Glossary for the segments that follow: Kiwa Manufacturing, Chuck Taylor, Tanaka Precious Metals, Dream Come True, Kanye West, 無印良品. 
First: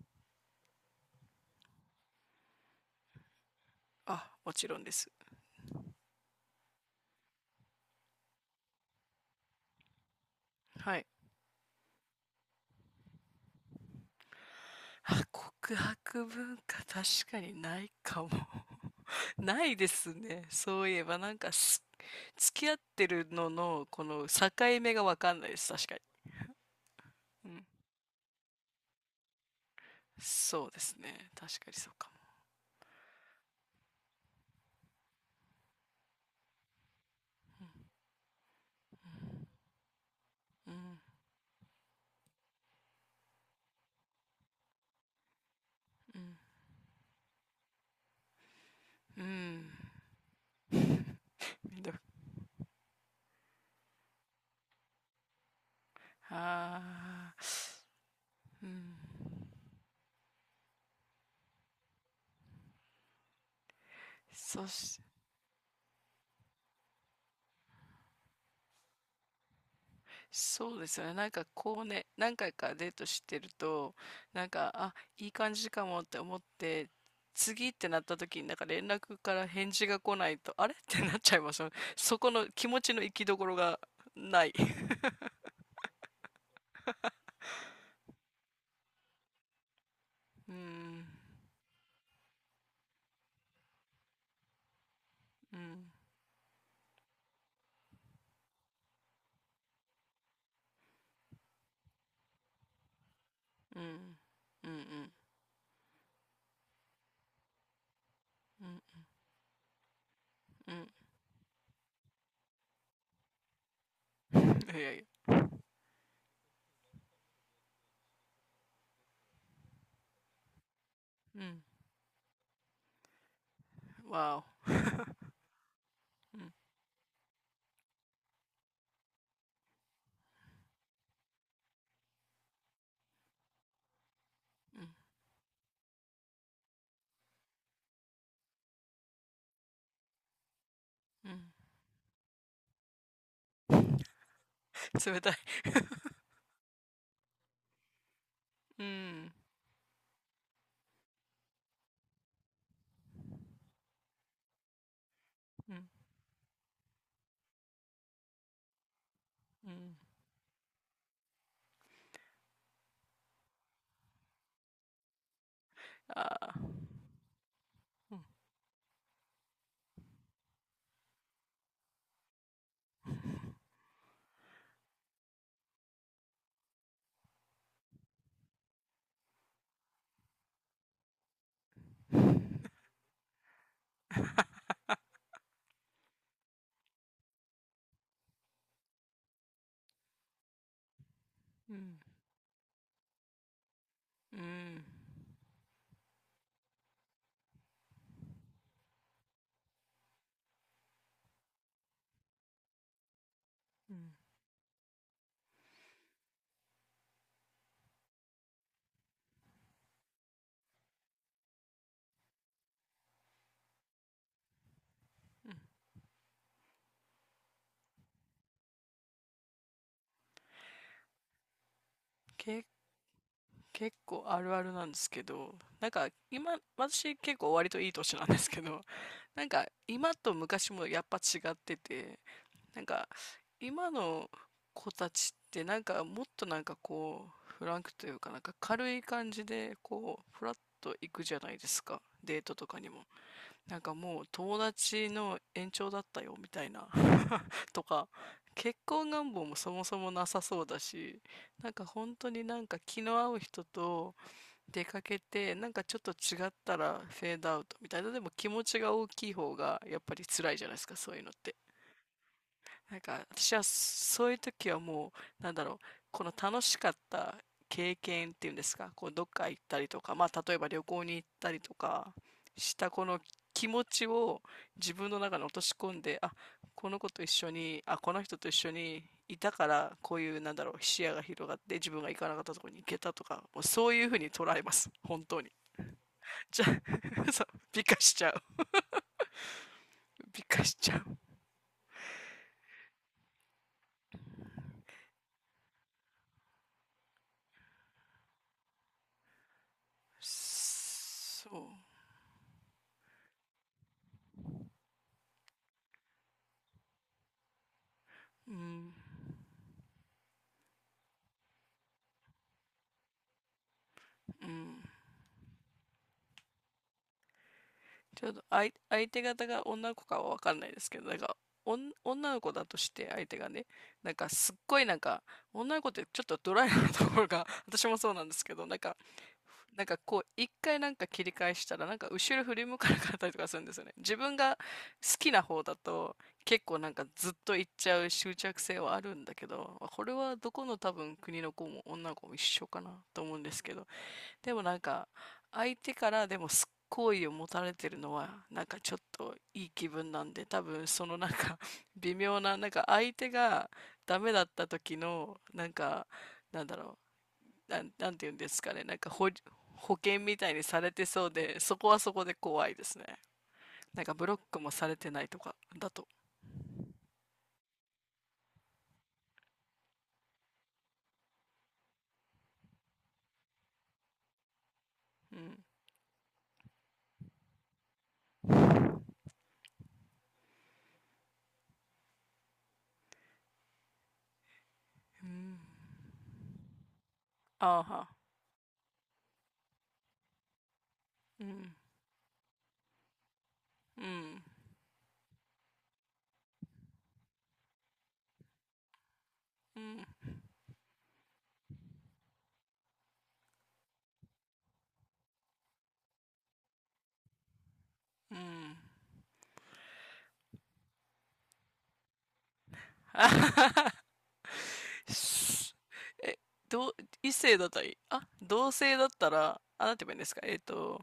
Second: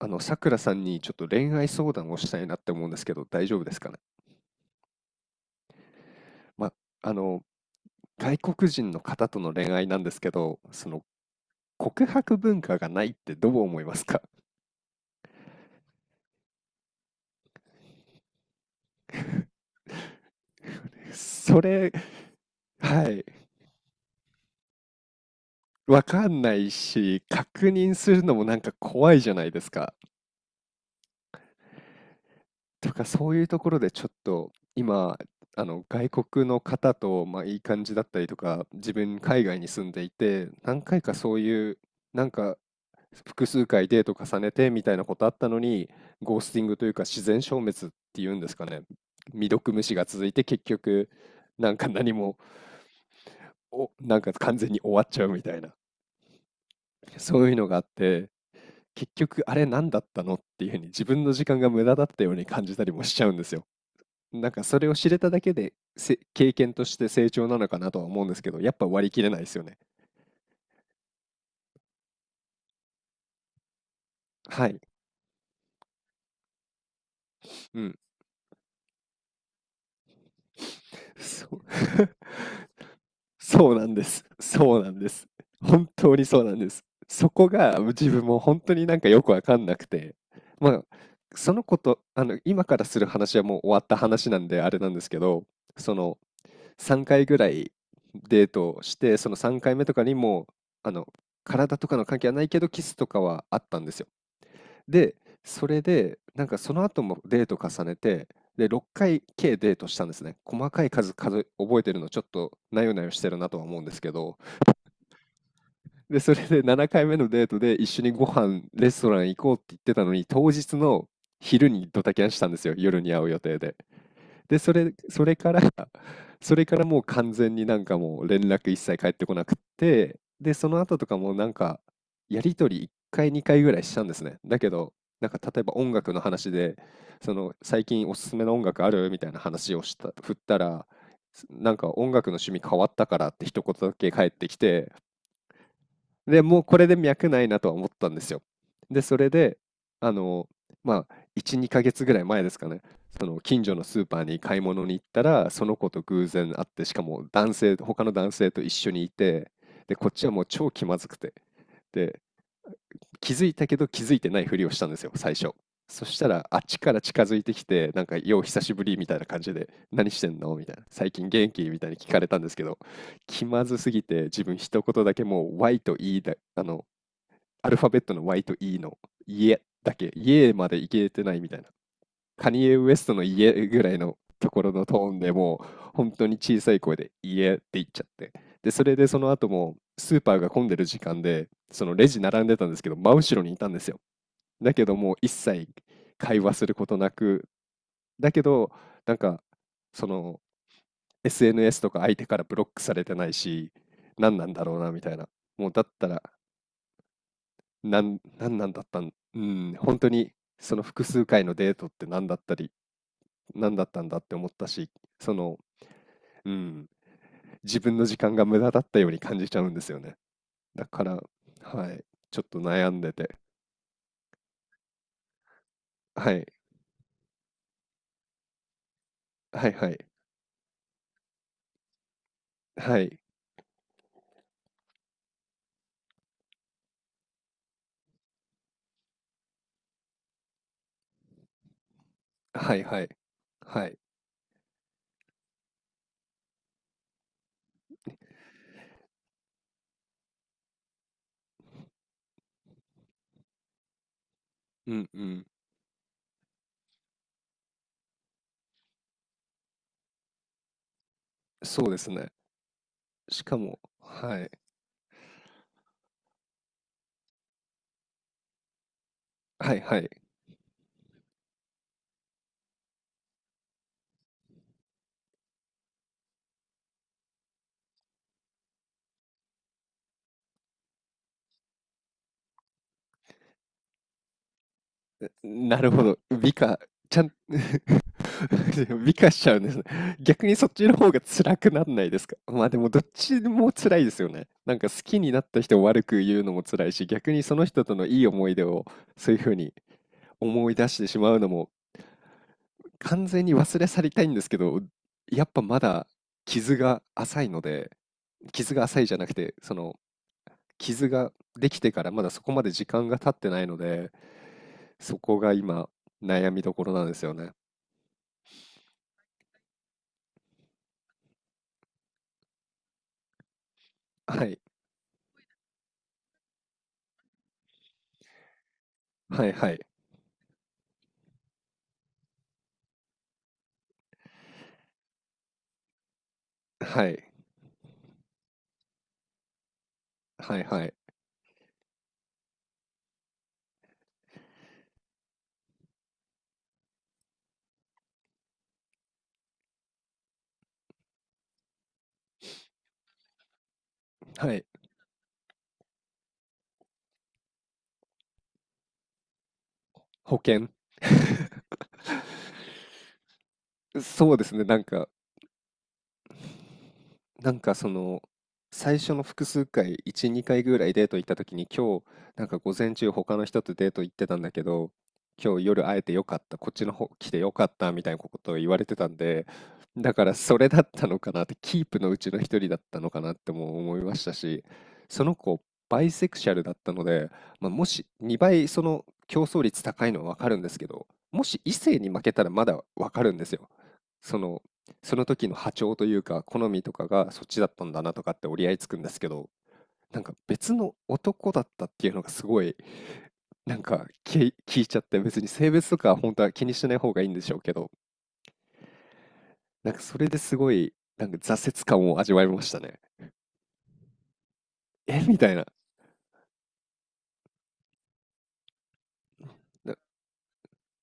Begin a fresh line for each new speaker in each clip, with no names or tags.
さくらさんにちょっと恋愛相談をしたいなって思うんですけど、大丈夫ですかね。
あ、もちろんです。
ま、あの、外国人の方との恋愛なんですけど、
はい。
告白文化がないってどう思いますか？
あ、告白文化確かにないかも。ないですね。そういえばなんか
そ
す
れ、
付き合っ
は
て
い、
るののこの境目がわかんないです。確か
わ
に。
かんないし、
うん。
確認するのもなんか怖いじゃないですか。
そうですね。確かにそうかも。
とか、そういうところでちょっと今、外国の方と、いい感じだったりとか、自分海外に住んでいて、
う
何
ん、
回かそういう、なんか、複数回デート重ねてみたいなことあったのに、
うん、
ゴースティングというか自然消滅っていうんですかね。
う
未
ん。
読無視が続いて結局、なん
めん
か
どく、
何も、なんか完全に終わっちゃうみたいな、
ああ、
そういうのがあって、
うん。
結局あれ何だったのっていうふうに自分の時間が無駄だったように感じたりもしちゃうんですよ。なんか
そ
それを
し、
知れただけで経験として成長なのかなとは思うんですけど、やっぱ割り切れないですよね。
そうですよね。なんかこうね、何回かデートしてると、なん
は
か、
い。
あ、いい感じかもって思って、次っ
う
て
ん。
なった時になんか連絡から返事が来ないと、あれ ってなっちゃい
そ
ま
う。
すよね。そこの気持ちの行きど ころ
そう
が
なんです。
ない。
そうなん です。本当にそうなんです。そこが自分も本当になんかよくわかんなくて、
う
まあ、
ん、
そのこと、今からする話はもう終わった話なんであれなんですけど、
うん、
その3回ぐらいデートをして、その3回目とかにも、あの、体とかの関係はないけど、キスとかはあっ
う
た
ん、
んですよ。
うん、うん、
で、それで、なんかその後もデート重ねて、
う
で、
ん、
6回計デートしたんですね。細
う
か
ん。
い数数え覚えてるのちょっとなよなよしてるなとは思うんですけ ど、
いやいや、
で、それで7回目のデートで一緒にご飯、レストラン行こうって言ってたのに、当日の
うん、
昼にドタキャンしたんですよ。夜に会う予定で。
わ
で、
お。
それから
うん、
それからもう完全になんかもう連絡一切返ってこなくって、で、その後とかもなんか、やりとり1回、2回ぐらいしたんですね。だけ
うん、
ど、なんか例えば音楽の話で、その最近おすすめの音楽あるみたいな話を振ったら、
うん。
なんか音楽の趣味変わったからって一言だけ返ってきて、
冷たい。
で、もうこれで脈ないなとは思ったんですよ。
う
で、それ
ん、
で、あの、1、2ヶ月ぐらい前ですかね、その近所のスーパーに買い物に行ったら、そ
う
の
ん、
子と偶然会って、しかも男性、他の男性と一緒にいて、
うん。
で、こっちはもう超気まずくて、で、気づいたけど気づいてないふりをしたんですよ、最初。そしたら、
ああ、
あっちから近づいてきて、なん
う
か、
ん、
よう久しぶりみたいな感じで、何してんのみたいな、最近元気みたいに聞かれたんですけど、気まずすぎて、自分一言だけもう、Y と E だ、アルファベットの Y と E の家だけ、家までいけてないみたいな。カニエ・ウエストの家ぐらいのところのトーンでもう、本当に小さい声で家って言っちゃって。で、それでその後も、スーパーが混んでる時間で、
う
そ
ん、
のレジ並んでたんですけど、真後ろにいたんですよ。
う
だ
ん。
けどもう一切会話することなく、だけど、なんか、その SNS とか相手からブロックされてないし、
うん、
何なんだろうなみたいな。もうだったらなんなんだったん、うん、本当にその複数回のデートって何だったんだって思ったし、その、うん、自分の時間が無駄だったように感じちゃうんですよね。だから、はい、ちょっと
け、
悩んでて。
結構あるあるなんですけど、なんか
はい。
今、私結構割といい年なんですけど、なんか
はいはい。
今と昔もやっぱ違ってて、なん
は
か
い。
今の子たちってなんかもっとなんかこう、フランクというかなんか軽い感じでこう、フラッと行くじゃないですか。デートと
は
か
い
に
は
も。
い。
なん
は
か
い。
もう友達の延長だったよみたいなとか、結婚願望もそもそもなさそうだし、なんか本当になんか気の合う人と出
う
か
ん
け
うん。
て、なんかちょっと違ったらフェードアウトみたいな。でも気持ちが大きい方がやっぱり辛いじゃないですか、そういうのって。
そうですね。
なんか
し
私
か
は
も、
そういう
はい。
時はもう、なんだろう、この楽しかった経験っていうんですか、こうどっか行っ
は
た
い
り
は
と
い。
か、まあ例えば旅行に行ったりとかしたこの気持ちを自分の中に落とし込んで、あ、この子と一緒に、あ、この人と一緒にいたからこういう、なんだろう、視野が広がって自分が行かなかったところに行けたとか、もうそういうふうに捉えます、本当に。
なるほど。美
じゃ
化、ちゃ
あ
ん、
そう、美化しちゃう。
美化しちゃうんですね。
美
逆に
化
そっ
し
ち
ち
の
ゃ
方
う。
が辛くなんないですか？まあでもどっちも辛いですよね。なんか好きになった人を悪く言うのも辛いし、逆にその人とのいい思い出をそういうふうに思い出してしまうの
そ
も完全に忘れ去りたいんですけど、やっぱまだ傷が浅いので、
う。う
傷が
ん、
浅いじゃなくて、その傷ができてからまだそこまで時間が経ってないので、
うん。
そこが今悩みどころなんですよね。
ちょっと相手方が女の子かはわかんないですけど、なんか、おん、女の子だとして相手がね、なんか
は
すっ
い。
ごいなんか、女の子ってちょっとドライなところが 私もそうなんですけど、なんか、
はいはい。
なんかこう、一回なんか切り返したら、なんか後ろ振り向かなかったりとかするんですよね。自分が好きな方だと、結構なん
は
か
い。
ずっと行っちゃう執着性はあるんだけど、これはど
はい
この
は
多
い。
分国の子も女の子も一緒かなと思うんですけど、でもなんか、相手からでも好意を持たれてるのは、なんかちょっといい気分なんで、多分そのなんか 微妙な、なんか相手がダメだっ
はい。
た時の、なんか、なんだろう、なんて言うんですかね、保険
保
みたいに
険。
されてそうで、そこはそこで怖いですね。なんかブ
そ
ロ
う
ッ
です
ク
ね、
も
なん
され
か、
てないとか、だと。
なんかその最初の複数回1、2回ぐらいデート行った時に、今日なんか午前中他の人とデート行ってたんだけど、
う
今
ん。
日夜会えてよかった、こっちの方来てよかったみたいなことを言われてたんで、だからそれだったのかなって、キープのうちの一人だったのかなっても思いましたし、そ
う
の
ん。
子バイセクシャルだったので、
ああ
もし
は。
2倍その競争率高いのは分かるんですけど、も
う
し異
ん。
性に負けたらまだ分かるんですよ。
う
そ
ん。
のその時の波長というか、好みとかがそっちだったんだなとかって折り合いつくんですけど、
うん。
なんか別の男だったっていうのがすごい、なんか聞いちゃって、別に性別とか本当は気にしない方がいいんでしょうけど、
うん。
なんかそれですごい、なんか挫折感を味わいましたね。
あははは
えみたいな。
すえ、どう、異性だったり、あ、同性だったら、あ、な
な
んて言えばいいんですか、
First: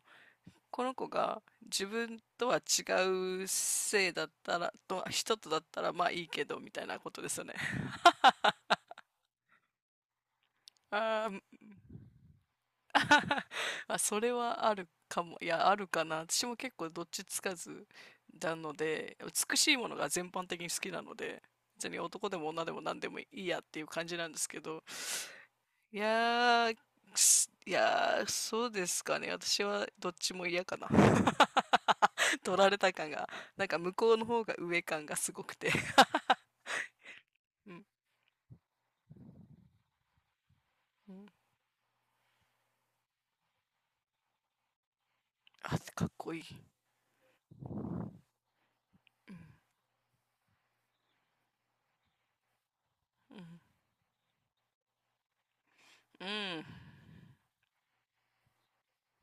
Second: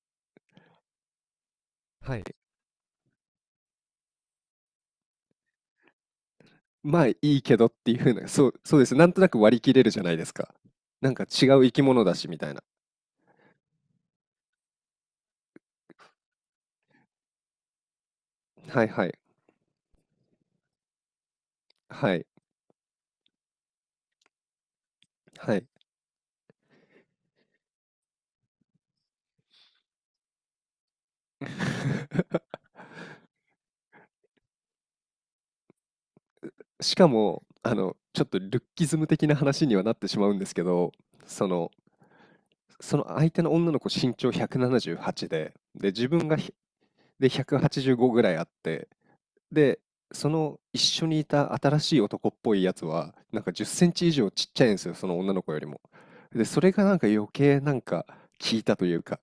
この子が自
は
分
い。
とは違う性だったら、と人とだったら、まあいいけど、みたいな
まあ
こ
い
とです
い
よね。
けどって いうふうな、そうです。なんとなく割り切れるじゃないですか。なんか
あー、
違う生き物だしみたいな。
あ、それはあるかも。いや、あるかな。私も結構どっちつかずなの
はいは
で、
い。
美しいものが全般的に好きなので、別に
はい。
男でも女でも何でもいいやっていう感じなんですけど、
はい。
いやー、いやー、そうですかね。私はどっちも嫌かな。取られた感が、なんか向こうの方が上感がすごくて。
しかも、
うん。
ちょっとルッキズム的な話にはなってしまうんですけど、
うん。
その、その相手の女の子身長178で、
あ、
で、
か
自
っ
分
こ
が
いい。
185ぐらいあって、で、その一緒にいた新しい男っぽいやつは、
う
なんか
ん。
10センチ以上ちっちゃいんですよ、その女の子よりも。
う
で、そ
ん。
れがなんか余計なんか効いたというか、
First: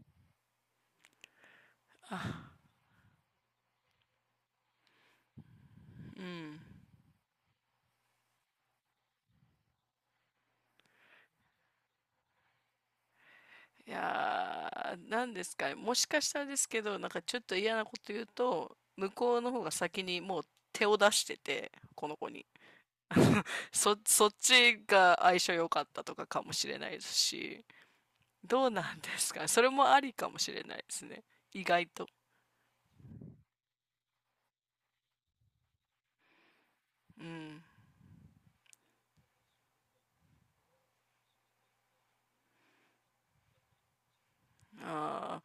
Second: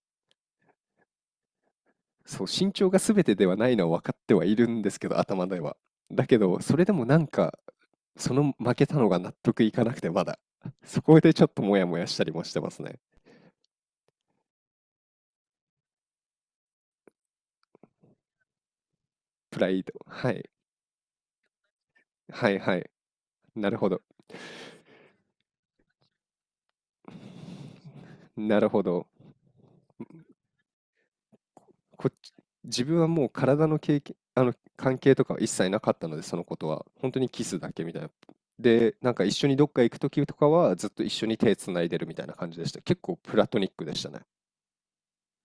そ
あ、
う、身長が全てではないのは分かってはいるんですけど、頭では。
う
だけ
ん。
ど、それでもなんか、その負けたのが納得いかなくて、まだ。そこでちょっとモヤモヤしたりもしてますね。
いやー、なんですかね。もしかしたらですけど、なんかちょっと嫌なこと言うと、向こうの
プ
方
ラ
が
イド。
先に
は
もう
い。
手を出してて、この子に。
はいはい。なるほど。
そっちが相性良かったとかかもしれないですし。
な
ど
る
うな
ほ
ん
ど。
ですかそれもありかもしれないですね。意外と。
こっち、自分はもう体の経験、関係とかは一切なかったので、そのことは。本当
う
にキス
ん。
だけみたいな。で、なんか一緒にどっか行くときとかは、ずっと一緒に手つないでるみたいな感じでした。結構プラトニックでしたね。
あ、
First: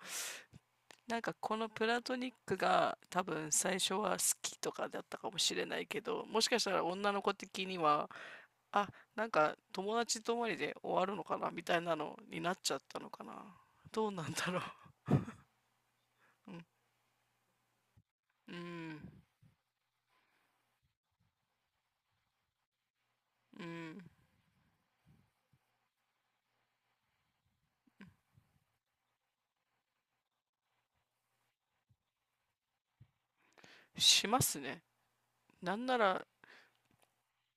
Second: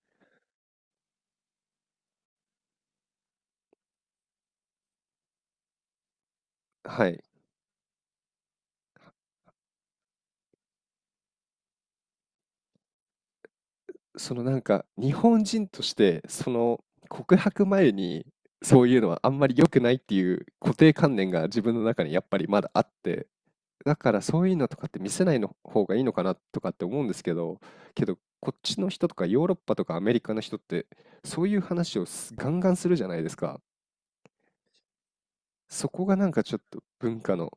なんかこのプラトニックが多分最初は好きとかだったかもしれないけど、もしかしたら
は
女の
い。
子的には、あ、なんか友達とまりで終わるのかなみたいなのになっちゃったのかな。どうなんだろ
日本人として
う うん。
告白前に
う
そうい
ん。
うのはあんまり良くないっていう固定観念が自分の中にやっぱりまだあって、
う
だ
ん。
からそういうのとかって見せないの方がいいのかなとかって思うんですけど、けどこっちの人とかヨーロッパとかアメリカの人ってそういう話をガンガンするじゃないですか。
しますね。なん
そ
な
こが
ら、
なんかちょっと文化の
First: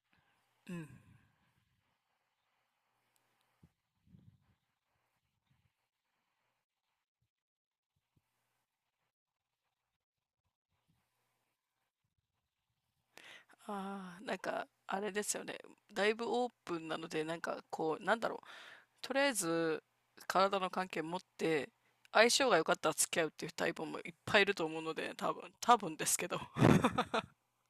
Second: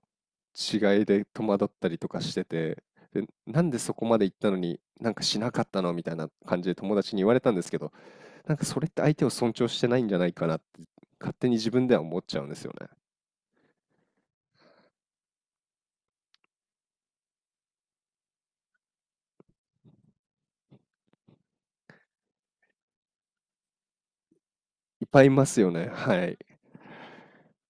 うん。
違いで戸惑ったりとかしてて、でなんでそこまで行ったのになんかしなかったのみたいな感じで友達に言われたんですけど、なんかそれって相手を尊重してないんじゃないかなって勝手に自分では思っちゃうんですよね。
ああ、なんかあれですよね。だいぶオープンなので、なんかこう、なんだろう、とりあえず体の関係持って相性が良かったら付き合うっていうタイプもいっぱいいると思うの
いっ
で、
ぱいいますよ
多
ね。
分です
は
けど。
い。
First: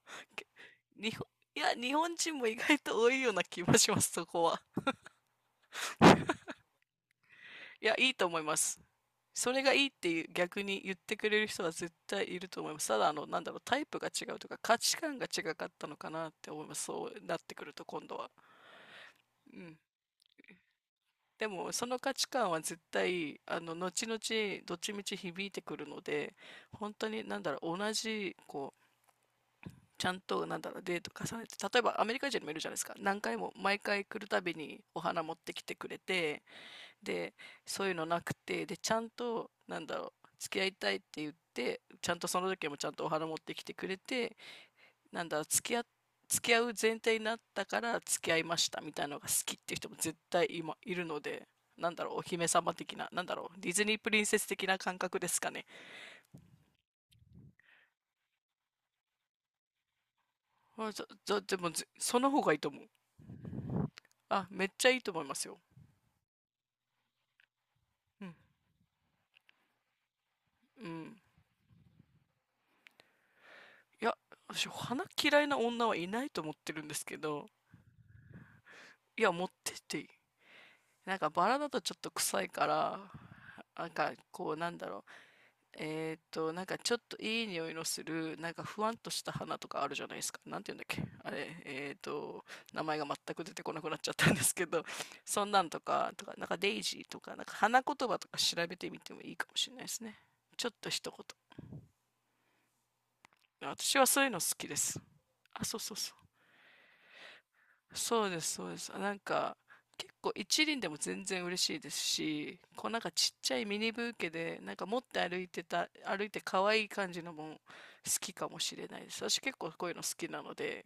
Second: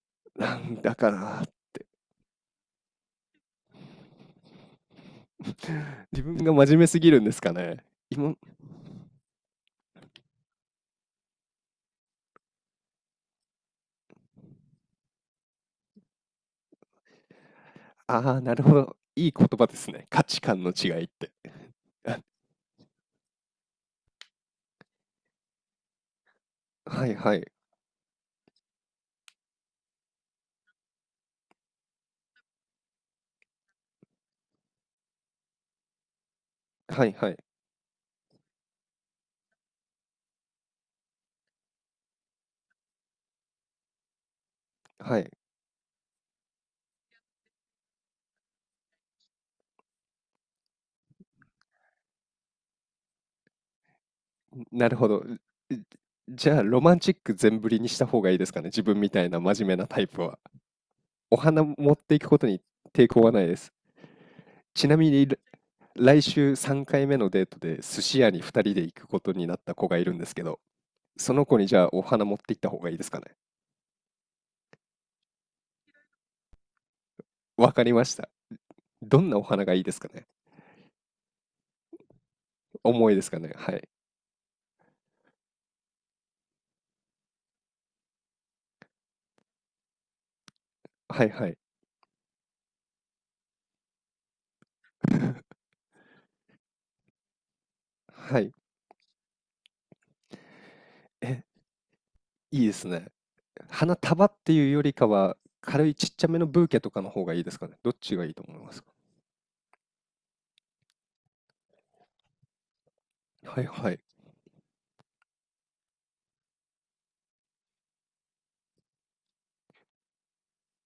なんだか
日本、
ら
いや、日本人も意外と多いような気もします、そこは。
自分が真面目すぎるんですかね。
いや、いいと
今、
思います。それがいいっていう逆に言ってくれる人は絶対いると思います。ただ、あの、なんだろう、タイプが違うとか価値観が違かったのかなって思います。そうなってくると今度は、
ああ、なるほど。いい言
う
葉で
ん、
すね。価値観の違いって。
でも、その価値観は絶対、あの、後々、どっちみち響いてくるので、本
は
当
い
に、
は
なんだ
い。
ろう、同じ、こう、ちゃんと、なんだろう、デート重ねて、例えばアメリカ人もいるじゃないですか。何回も、毎回来るたびにお花持ってきてくれて、
はいは
で、
い。
そういうのなくて、で、ちゃんと、なんだろう、付き合いたいって言って、ちゃんとその時もちゃんとお花持ってきてくれて、
は
なん
い。
だろう、付き合う前提になったから付き合いましたみたいなのが好きっていう人も絶対今いるので、なんだろう、お姫様的な、なんだろう、ディズニープリンセス的な
なる
感
ほ
覚
ど。
ですかね。
じじゃあ、ロマンチック全振りにした方がいいですかね。自分みたいな真面目なタイプは。
まあ、じゃ、じ
お
ゃ、で
花
も
持って
そ
いく
の
こ
方
と
がいい
に
と思う。
抵抗はないです。
あ、めっち
ち
ゃ
な
いい
み
と思い
に、
ますよ。
来週3回目のデートで寿司
う
屋
ん。
に2人で行くことになった子がいるんですけど、
うん。
その子にじゃあお花持って行った方がいいですかね。
いや、私、花嫌いな女はいないと思ってるんですけど、
わかりました。
い
ど
や、
んなお
持っ
花
て
が
っ
いいで
て
す
いい。
かね。
なんかバラだとちょっと臭いから、
重いですかね。は
な
い。
んかこう、なんだろう、なんかちょっといい匂いのする、なんかふわんとした花とかあるじゃないですか。なんて言うんだっけ。
は
あ
いは
れ、
い。
名前が全く出てこなくなっちゃったんですけど、そんなんとか、とか、なんかデイジーとか、なんか花言葉とか
はい。
調べてみてもいいかもしれないですね。ちょっと一
え、
言。
いいですね。花
私はそう
束
いう
っ
の好
て
き
いう
で
より
す。
かは、
あ、そう
軽
そ
い
う
ち
そ
っ
う。
ちゃめのブーケとかの方がいいですかね。どっち
そ
が
う
いい
で
と
す、
思い
そう
ま
で
す
す。
か。
なんか、結構一輪でも全然嬉しいですし、こうなんかちっちゃ
は
い
い
ミ
は
ニ
い。
ブーケで、なんか持って歩いてた、歩いて可愛い感じのも好きかもしれないです。私結構こういうの好きなので、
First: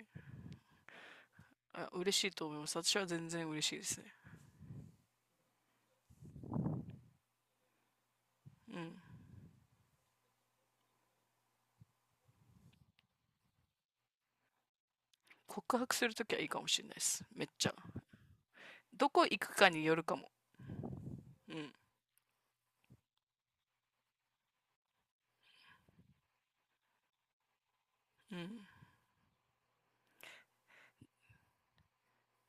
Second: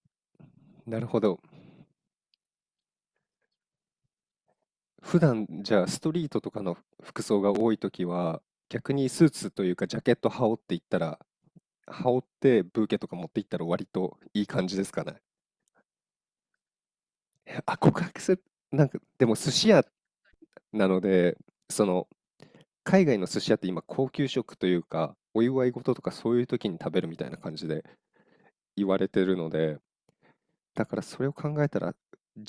なるほど。
あ、嬉しいと思います。私は全然嬉しいですね。
普段じゃあストリートとかの服装が多いときは、
う
逆
ん。
にスーツというかジャケット羽織っていったら羽織ってブーケとか持って行ったら割といい感じですかね。
告白するときはいいかもしれないです。めっちゃ。
あ、告白する、なんか、
どこ
でも
行
寿
く
司
か
屋
によるかも。
なので、
うん。
その、海外の寿司屋って今高級食というか、お祝い事とかそういう時に食べるみたいな感じで
うん。
言われてるので、だからそれを考えたら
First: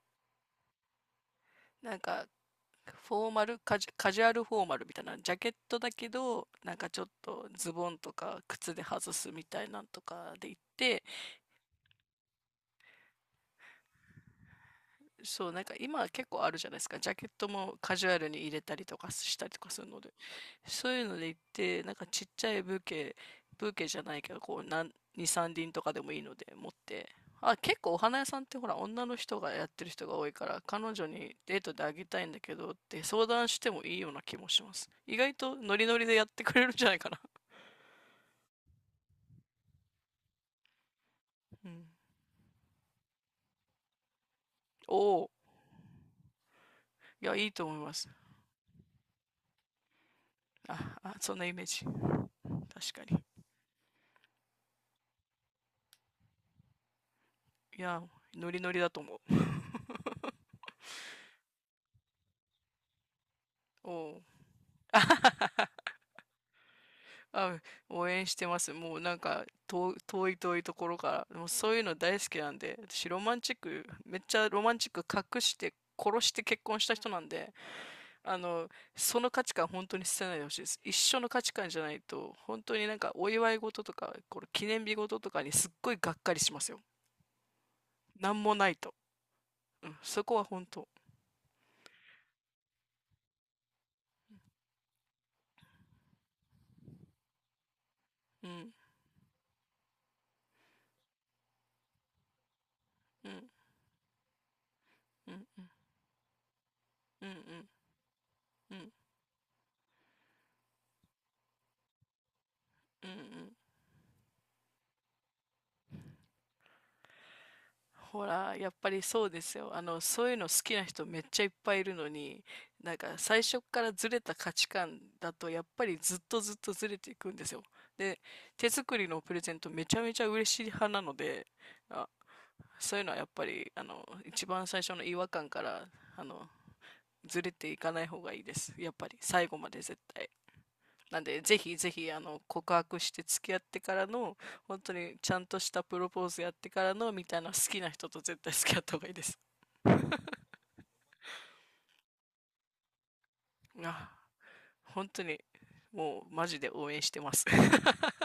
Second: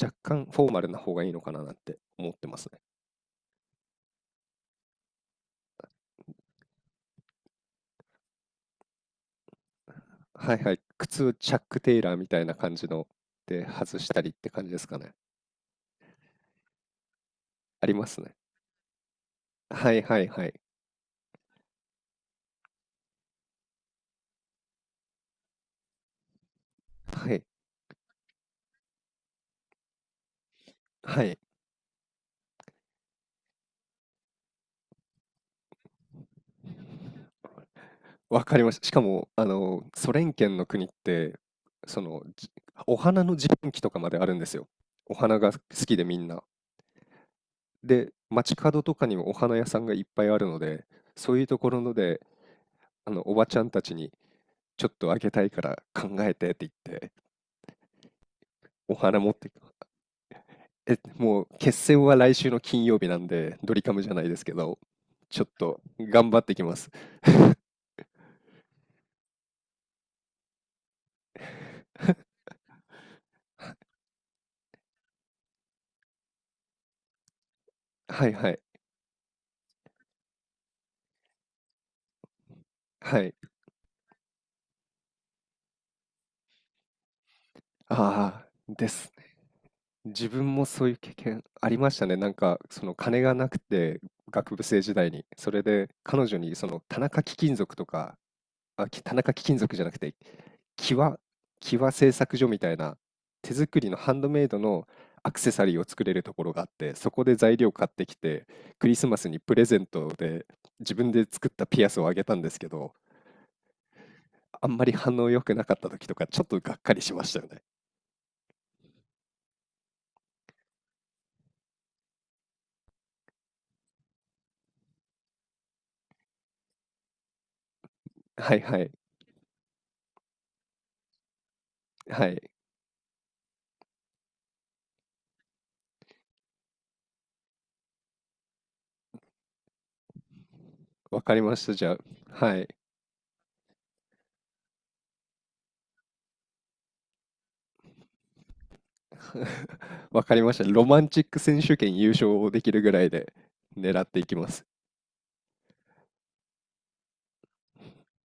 若干フォーマルな方がいいのかななん
な
て
んか
思ってますね。
フォーマル、カジュアルフォーマルみたいな、ジャケットだけど、なんかちょっとズボンとか靴で外すみたいなんとかで
は
行っ
いはい。
て、
靴、チャック・テイラーみたいな感じので外したりって感じですかね。
そう、なんか今結構あるじゃないですか。ジャケットも
あり
カ
ま
ジュア
す
ル
ね。
に入れたりとかしたりとかする
は
の
い
で。
はいはい。
そういうので行って、なんかちっちゃいブーケ、ブーケじゃないけど、こう、なん、2、さん輪とかでもいいので持って、
はい。
あ、結構お花屋さんってほら、女の人がやってる人が多いから、彼女
は
に
い。
デートであげたいんだけどって相談してもいいような気もします。意外とノリノリでやってくれるんじゃないかな。
わかりました。しかも、あの、ソ連圏の国って、
うん。
その、じお花の自販機とかまであるんですよ。
お
お
お、
花が好きでみんな。
いや、いいと思います。
で、街角とかにもお花屋さんがいっぱいあるので、
あ、あ、
そ
そん
うい
な
う
イ
と
メー
ころ
ジ。
の
確か
で、あ
に。
の、おばちゃんたちに、ちょっとあげたいから考えてって言って、
いや、ノリノリだ
お
と思
花
う。
持ってく、え、もう決戦は来週の金曜日なんで、ド リ
お
カムじゃな
お。
いですけど、
あは
ちょっ
は、
と頑張ってきます。
あ、応援してます。もうなんか遠い遠いところから、もうそういうの大好きなんで、私ロマンチック、めっちゃロマンチック隠して、殺して結婚した人なんで、
はい
あ
はい。
の、その価値観本当に捨てないでほしいです。一緒の価値観じゃないと、本当になんか
は
お
い。
祝い事とか、これ記念日事とかにすっごいがっかりしますよ。なん
ああ、
もない
で
と。
す。
うん、そ
自
こは
分も
本
そ
当。
ういう経験ありましたね。なんか、その金がなくて、学部生時代に。それで、彼女に、その、田中貴金属とか、
うん、
あ、田中貴金属じゃなくて、キワ、キワ製作所みたいな、
うん、
手作りのハンドメイドの
う
アクセサ
ん、
リーを作れるところがあって、そこ
うん、う
で材
ん、
料買ってきて、
うん、う
ク
ん、
リスマスにプレゼントで、自分で作ったピアスをあげたんですけど、
うん。うん、
あんまり反応良くなかった時とか、ちょっとがっかりしましたよね。
ほら、やっぱりそうですよ。あの、そういうの好きな人めっちゃいっぱいいるのに、なんか最初からずれた価値観だと、やっぱりずっとずっとずれていくんですよ。で、
はい
手
はい。
作りのプレゼントめちゃめちゃ嬉しい派なので、あ、
はい。
そういうのはやっぱり、あの、一番最初の違和感から、あの、ずれていかない方がいいです。やっぱり最後まで絶対。な
わ
ん
か
で、
りま
ぜ
した。
ひ
じ
ぜ
ゃ
ひ、あの、
あ、は
告
い。
白して付き合ってからの、本当にちゃんとしたプロポーズやってからの、みたいな好きな人と絶対付き合った方がいいです。
わかりました。ロマンチック選手権優勝できるぐらいで狙っ
あ、
ていきます。
本当に、もう、マジで応援してます。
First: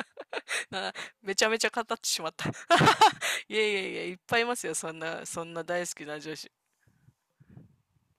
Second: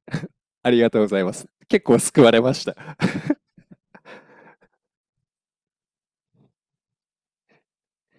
ありが
な、
とうございま
めちゃ
す。
めちゃ語っ
結構
てし
救
ま
わ
っ
れ
た。
ました。
いやいやいや、いっぱいいますよ。そんな、そんな大好きな女子、